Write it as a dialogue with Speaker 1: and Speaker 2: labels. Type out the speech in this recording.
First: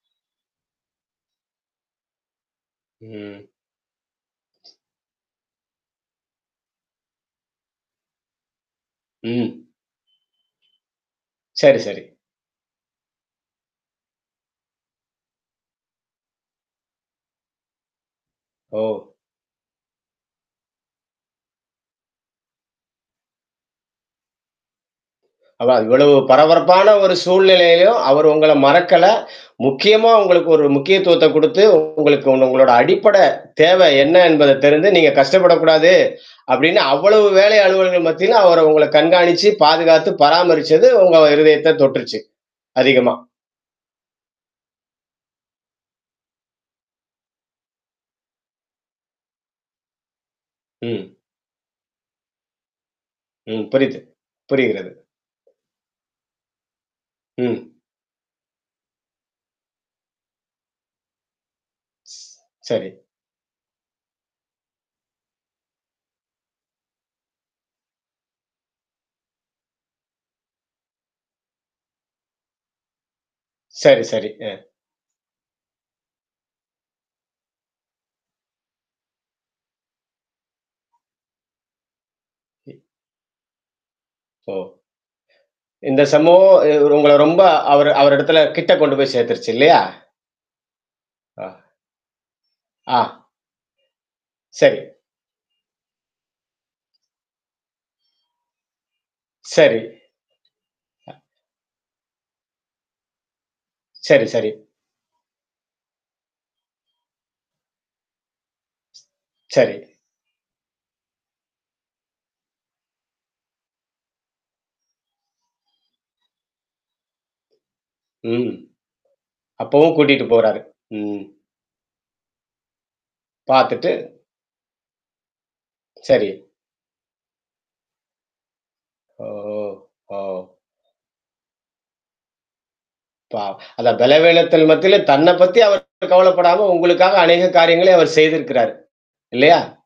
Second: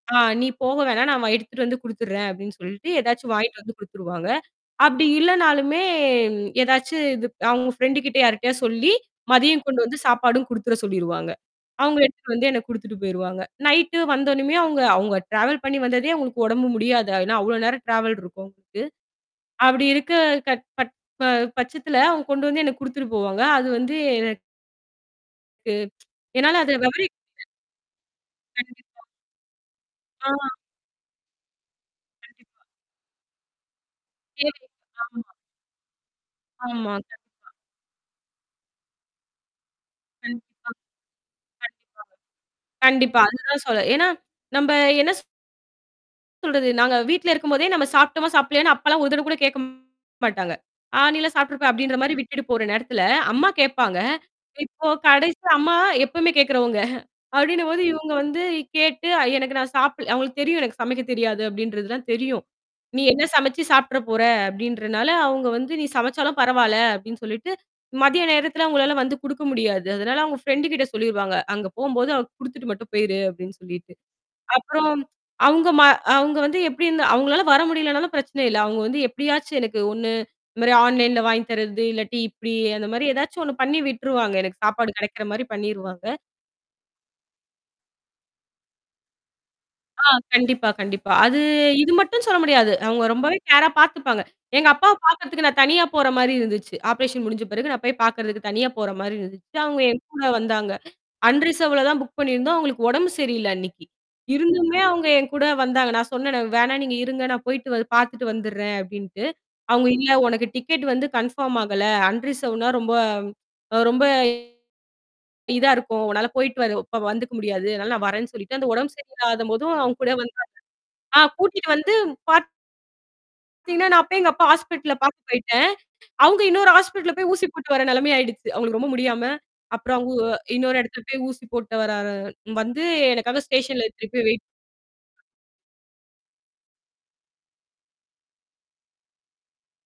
Speaker 1: ஆ "நீ போக வேணாம், நான் வ எடுத்துட்டு வந்து குடுத்துடுறேன்." அப்படின்னு சொல்ட்டு ஏதாச்சும்
Speaker 2: ம்.
Speaker 1: வாங்கிட்டு வந்து குடுத்துருவாங்க. அப்படி இல்லனாலுமே ஏதாச்சு இது அவுங்க ஃப்ரெண்ட் கிட்ட யார்ட்டயாவது சொல்லி,
Speaker 2: ம்.
Speaker 1: மதியம் கொண்டு வந்து சாப்பாடும் குடுத்துர சொல்லிருவாங்க.
Speaker 2: சரி,
Speaker 1: அவங்க
Speaker 2: சரி.
Speaker 1: எடுத்து வந்து எனக்கு குடுத்துட்டு போயிருவாங்க. நைட்டு வந்த உடனுமே அவுங்க அவுங்க ட்ராவல் பண்ணி வந்ததே அவுங்களுக்கு உடம்பு முடியாது. ஏனா அவ்ளோ நேரம் ட்ராவல் இருக்கும் க்கு.
Speaker 2: ஓ!
Speaker 1: அப்படி இருக்க க ப் ப பட்சத்தில அவங்க கொண்டு வந்து எனக்கு குடுத்துட்டு போவாங்க. அது வந்து எனக் க
Speaker 2: அவா இவ்வளவு
Speaker 1: ஏன்னால அது
Speaker 2: பரபரப்பான
Speaker 1: வெவரி
Speaker 2: ஒரு
Speaker 1: [unintelligible]
Speaker 2: சூழ்நிலையிலயும், அவர் உங்கள
Speaker 1: கண்டிப்பா.
Speaker 2: மறக்கல, முக்கியமா உங்களுக்கு
Speaker 1: ஆ.
Speaker 2: ஒரு முக்கியத்துவத்த குடுத்து உங்களுக்கு உ
Speaker 1: கண்டிப்பா.
Speaker 2: உங்களோட அடிப்படை தேவை என்ன என்பத
Speaker 1: [unintelligible]
Speaker 2: தெரிந்து நீங்க
Speaker 1: ஆமா.
Speaker 2: கஷ்டப்படக்கூடாது. அப்படின்னு
Speaker 1: ஆமா.
Speaker 2: அவ்வளவு
Speaker 1: கண்டிப்பா.
Speaker 2: வேலை அலுவல்கள் மத்தியிலும் அவர உங்கள கண்காணிச்சு, பாதுகாத்து,
Speaker 1: கண்டிப்பா.
Speaker 2: பராமரிச்சது உங்க இருதயத்த
Speaker 1: கண்டிப்பாக.
Speaker 2: தொட்ருச்சு அதிகமா.
Speaker 1: கண்டிப்பா. அதுதான் சொல்ல ஏன்னா நம்ப என்ன ஸ் சொல்றது. நாங்க வீட்ல இருக்கும்போதே நம்ம சாப்ட்டோமா சாப்பிட்லயன்னா அப்பலாம் ஒரு தடவ கூட கேட்க மாட்டங்க. ஆ
Speaker 2: ம்.
Speaker 1: நீலாம் சாப்ட்ருப்ப. அப்படின்ற மாரி விட்டுட்டு போற நேரத்துல அம்மா
Speaker 2: ம்.
Speaker 1: கேட்பாங்க.
Speaker 2: புரியுது.
Speaker 1: இப்போ
Speaker 2: புரிகிறது.
Speaker 1: கடைசி அம்மா எப்பவுமே கேட்கறவங்க.
Speaker 2: ம்.
Speaker 1: அப்படின்னும்போது இவங்க வந்து கேட்டு எனக்கு நான் சாப்பிடல அவுங்களுக்கு தெரியும். எனக்கு சமைக்க தெரியாது அப்படின்றதுல்லாம் தெரியும்.
Speaker 2: சரி.
Speaker 1: நீ என்ன சமைச்சு சாப்ட்ற போற, அப்படின்றனால அவங்க வந்து "நீ சமைச்சாலும் பரவால்ல" அப்படின்னு சொல்லிட்டு மதிய நேரத்தில அவங்களால வந்து குடுக்க முடியாது. அதனால அவுங்க ஃப்ரண்ட்டு கிட்ட சொல்லிருவாங்க. அங்க போகும்போது அவ குடுத்துட்டு மட்டும் போயிரு அப்படின்னு சொல்லிட்டு.
Speaker 2: சரி, சரி. அ.
Speaker 1: அப்புறம், அவங்க ம அங்க வந்து எப்படி இருந்து அவங்களால வர முடியலனாலும் பிரச்சனை இல்ல. அவுங்க வந்து எப்படியாச்சு எனக்கு ஒண்ணு இந்த மாரி ஆன்லைன்ல வாங்கி தரது இல்லாட்டி இப்படி
Speaker 2: ம்.
Speaker 1: அந்த மாரி ஏதாச்சும் ஒண்ணு பண்ணி விட்டுருவாங்க.
Speaker 2: ஓ!
Speaker 1: எனக்கு சாப்பாடு கிடைக்கிற மாரி
Speaker 2: இந்த
Speaker 1: பண்ணிருவாங்க.
Speaker 2: சம்பவம் உங்கள ரொம்ப அவரு அவர் இடத்தல கிட்ட கொண்டு போய் சேர்த்துருச்சு இல்லையா?
Speaker 1: ஆ கண்டிப்பா, கண்டிப்பா. அது
Speaker 2: ஆ.
Speaker 1: இது மட்டும் சொல்ல முடியாது.
Speaker 2: ஆ.
Speaker 1: அவங்க ரொம்பவே கேரா பார்த்துப்பாங்க. எங்க
Speaker 2: சரி.
Speaker 1: அப்பாவ பார்க்கறதுக்கு நான் தனியா போற மாரி இருந்துச்சு. ஆப்ரேஷன் முடிஞ்ச பிறகு நான் போய் பார்க்கறதுக்கு தனியா போற மாரி இருந்துச்சு.
Speaker 2: சரி.
Speaker 1: அவுங்க என் கூட வந்தாங்க.
Speaker 2: அ.
Speaker 1: அன் ரிசர்வ்ல தான் புக் பண்ணியிருந்தோம் அவங்களுக்கு உடம்பு சரியில்ல அன்னைக்கு.
Speaker 2: சரி, சரி.
Speaker 1: இருந்துமே அவங்க என் கூட வந்தாங்க. நான் சொன்னேன வேணா நீங்க இருங்க நான் போய்ட்டு வ பார்த்துட்டு வந்துடுறேன் அப்படின்ட்டு.
Speaker 2: சரி.
Speaker 1: அவுங்க இல்ல உனக்கு டிக்கெட் வந்து கன்ஃபார்ம் ஆகல. அன்ரிசவர்ட்டுனா ரொம்ப அவ ரொம்ப இதா இருக்கும். உன்னால போயிட்டு வர இப்ப வந்துக்க முடியாது. அதனால நான் வரேன்னு
Speaker 2: ம்.
Speaker 1: சொல்லிட்டு அந்த உடம்பு சரியில்லாதபோதும்
Speaker 2: அப்பவும்
Speaker 1: அவங்க கூட
Speaker 2: கூட்டிட்டு
Speaker 1: வந்த
Speaker 2: போறாரு.
Speaker 1: [unintelligible] ஆ
Speaker 2: ம்.
Speaker 1: கூட்டிட்டு வந்து பார்த்தீங்கன்னா
Speaker 2: பார்த்துட்டு.
Speaker 1: நான் போய் எங்க அப்பா ஹாஸ்பிட்டல்ல பார்த்து போய்ட்டேன்.
Speaker 2: சரி.
Speaker 1: அவுங்க இன்னொரு ஹாஸ்பிட்டல்ல போய் ஊசி போட்டு வர நெலமைய ஆயிடுச்சு. அவங்களுக்கு ரொம்ப முடியாம.
Speaker 2: ஓஹோ!
Speaker 1: அப்புறம் அங்க
Speaker 2: ஓ!
Speaker 1: ஓ இன்னொரு இடத்துல போய் ஊசி போட்டு வர்ற ர வந்து எனக்காக
Speaker 2: ப்பா.
Speaker 1: ஸ்டேஷன்ல
Speaker 2: அத
Speaker 1: எடுத்துட்டு போய் வெயிட்
Speaker 2: பலவேலத்தல மத்தியில தன்ன பத்தி அவர் கவலப்படாம உங்களுக்காக அநேக காரியங்கள்ல அவர் செய்திருக்கிறாரு. இல்லையா?